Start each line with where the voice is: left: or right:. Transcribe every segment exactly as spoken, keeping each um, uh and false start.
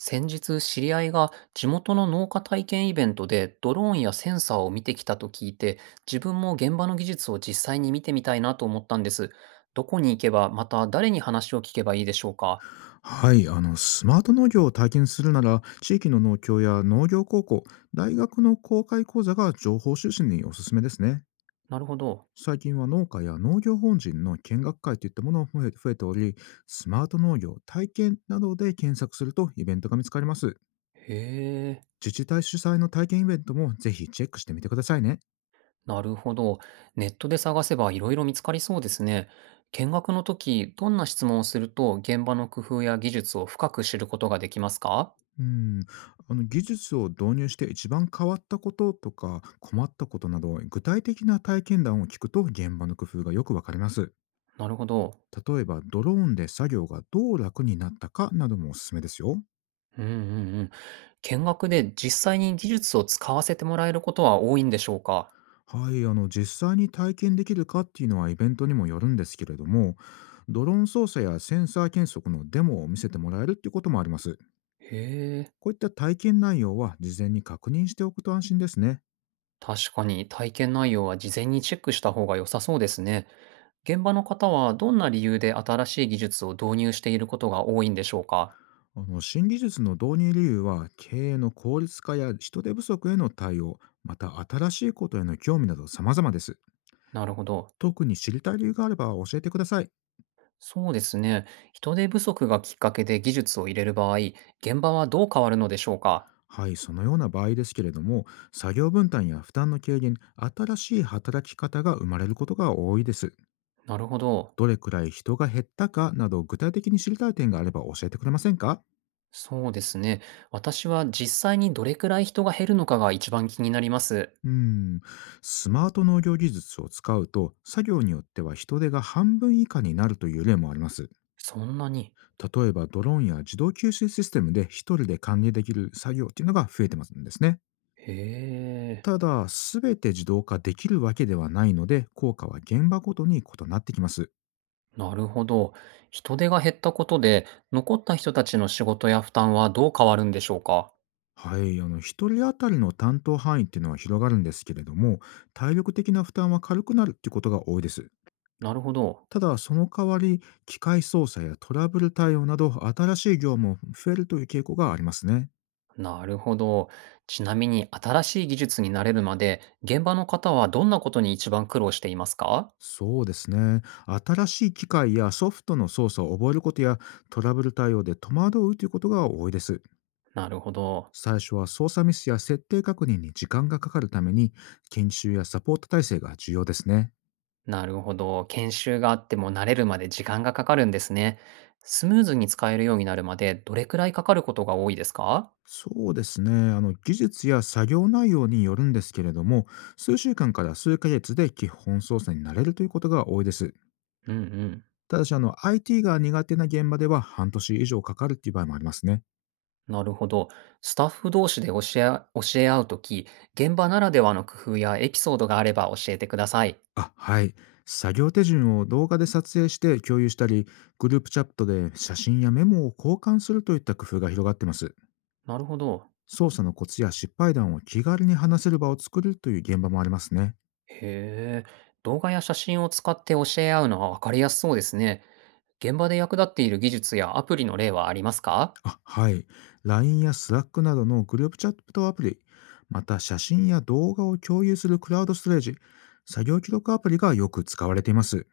right: 先日知り合いが地元の農家体験イベントでドローンやセンサーを見てきたと聞いて、自分も現場の技術を実際に見てみたいなと思ったんです。どこに行けば、また誰に話を聞けばいいでしょうか？
left: はい、あのスマート農業を体験するなら、地域の農協や農業高校、大学の公開講座が情報収集におすすめですね。
right: なるほど。
left: 最近は農家や農業本人の見学会といったものも増え増えており、スマート農業体験などで検索するとイベントが見つかります。
right: へえ。
left: 自治体主催の体験イベントもぜひチェックしてみてくださいね。
right: なるほど。ネットで探せばいろいろ見つかりそうですね。見学の時、どんな質問をすると現場の工夫や技術を深く知ることができますか？
left: うん、あの技術を導入して一番変わったこととか困ったことなど具体的な体験談を聞くと現場の工夫がよくわかります。
right: なるほど。
left: 例えばドローンで作業がどう楽になったかなどもおすすめですよ。
right: うんうん、うん。見学で実際に技術を使わせてもらえることは多いんでしょうか？
left: はい、あの実際に体験できるかっていうのはイベントにもよるんですけれども、ドローン操作やセンサー検測のデモを見せてもらえるっていうこともあります。
right: へえ、
left: こういった体験内容は事前に確認しておくと安心ですね。
right: 確かに体験内容は事前にチェックした方が良さそうですね。現場の方はどんな理由で新しい技術を導入していることが多いんでしょうか？
left: あの新技術の導入理由は経営の効率化や人手不足への対応、また新しいことへの興味など様々です。
right: なるほど。
left: 特に知りたい理由があれば教えてください。
right: そうですね。人手不足がきっかけで技術を入れる場合、現場はどう変わるのでしょうか？
left: はい、そのような場合ですけれども、作業分担や負担の軽減、新しい働き方が生まれることが多いです。
right: なるほど。
left: どれくらい人が減ったかなど具体的に知りたい点があれば教えてくれませんか？
right: そうですね。私は実際にどれくらい人が減るのかが一番気になります。
left: うーん、スマート農業技術を使うと、作業によっては人手が半分以下になるという例もあります。
right: そんなに。
left: 例えばドローンや自動吸収システムで一人で管理できる作業っていうのが増えてますんですね。
right: へえ、
left: ただ、すべて自動化できるわけではないので、効果は現場ごとに異なってきます。
right: なるほど。人手が減ったことで、残った人たちの仕事や負担はどう変わるんでしょうか？
left: はい、あの一人当たりの担当範囲っていうのは広がるんですけれども、体力的な負担は軽くなるっていうことが多いです。
right: なるほど。
left: ただ、その代わり、機械操作やトラブル対応など、新しい業務も増えるという傾向がありますね。
right: なるほど。ちなみに新しい技術に慣れるまで、現場の方はどんなことに一番苦労していますか？
left: そうですね。新しい機械やソフトの操作を覚えることや、トラブル対応で戸惑うということが多いです。
right: なるほど。
left: 最初は操作ミスや設定確認に時間がかかるために、研修やサポート体制が重要ですね。
right: なるほど、研修があっても慣れるまで時間がかかるんですね。スムーズに使えるようになるまで、どれくらいかかることが多いですか？
left: そうですね。あの、技術や作業内容によるんですけれども、数週間から数ヶ月で基本操作になれるということが多いです。
right: うんうん。
left: ただし、あの、アイティー が苦手な現場では半年以上かかるっていう場合もありますね。
right: なるほど。スタッフ同士で教えあ教え合うとき、現場ならではの工夫やエピソードがあれば教えてください。
left: あ、はい。作業手順を動画で撮影して共有したり、グループチャットで写真やメモを交換するといった工夫が広がってます。
right: なるほど。
left: 操作のコツや失敗談を気軽に話せる場を作るという現場もありますね。
right: へえ。動画や写真を使って教え合うのは分かりやすそうですね。現場で役立っている技術やアプリの例はありますか？
left: あ、はい。ライン や Slack などのグループチャットアプリ、また写真や動画を共有するクラウドストレージ、作業記録アプリがよく使われています。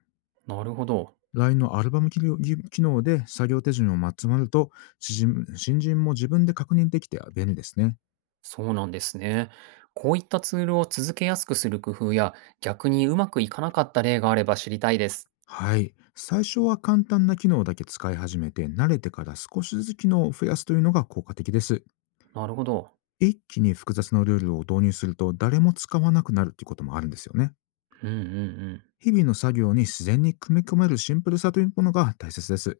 right: なるほど。
left: ライン のアルバム機能機能で作業手順をまつまると、新人新人も自分で確認できて便利ですね。
right: そうなんですね。こういったツールを続けやすくする工夫や、逆にうまくいかなかった例があれば知りたいです。
left: はい。最初は簡単な機能だけ使い始めて、慣れてから少しずつ機能を増やすというのが効果的です。
right: なるほど。
left: 一気に複雑なルールを導入すると、誰も使わなくなるということもあるんですよね。
right: うんうんうん。
left: 日々の作業に自然に組み込めるシンプルさというものが大切です。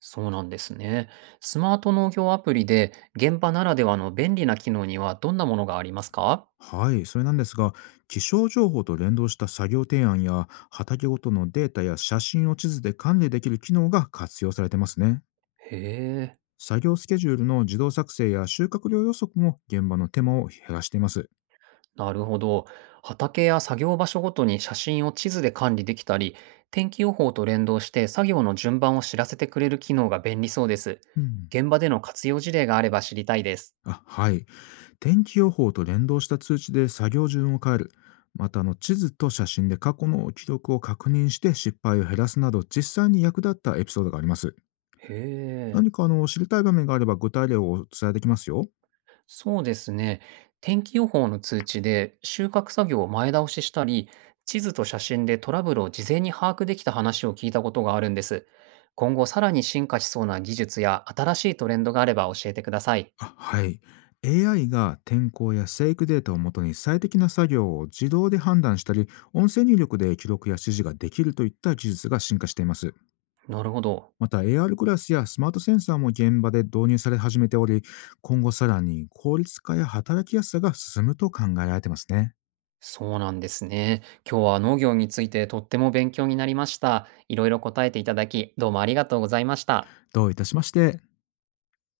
right: そうなんですね。スマート農業アプリで現場ならではの便利な機能にはどんなものがありますか？
left: はい、それなんですが、気象情報と連動した作業提案や、畑ごとのデータや写真を地図で管理できる機能が活用されてますね。
right: へえ、
left: 作業スケジュールの自動作成や収穫量予測も現場の手間を減らしています。
right: なるほど。畑や作業場所ごとに写真を地図で管理できたり、天気予報と連動して作業の順番を知らせてくれる機能が便利そうです。
left: うん。
right: 現場での活用事例があれば知りたいです。
left: あ、はい。天気予報と連動した通知で作業順を変える。またあの地図と写真で過去の記録を確認して失敗を減らすなど実際に役立ったエピソードがあります。
right: へえ。
left: 何かあの、知りたい場面があれば具体例をお伝えできますよ。
right: そうですね。天気予報の通知で収穫作業を前倒ししたり、地図と写真でトラブルを事前に把握できた話を聞いたことがあるんです。今後さらに進化しそうな技術や新しいトレンドがあれば教えてください。
left: あ、はい。エーアイ が天候や生育データをもとに最適な作業を自動で判断したり、音声入力で記録や指示ができるといった技術が進化しています。
right: なるほど。
left: また エーアール グラスやスマートセンサーも現場で導入され始めており、今後さらに効率化や働きやすさが進むと考えられてますね。
right: そうなんですね。今日は農業についてとっても勉強になりました。いろいろ答えていただき、どうもありがとうございました。
left: どういたしまして。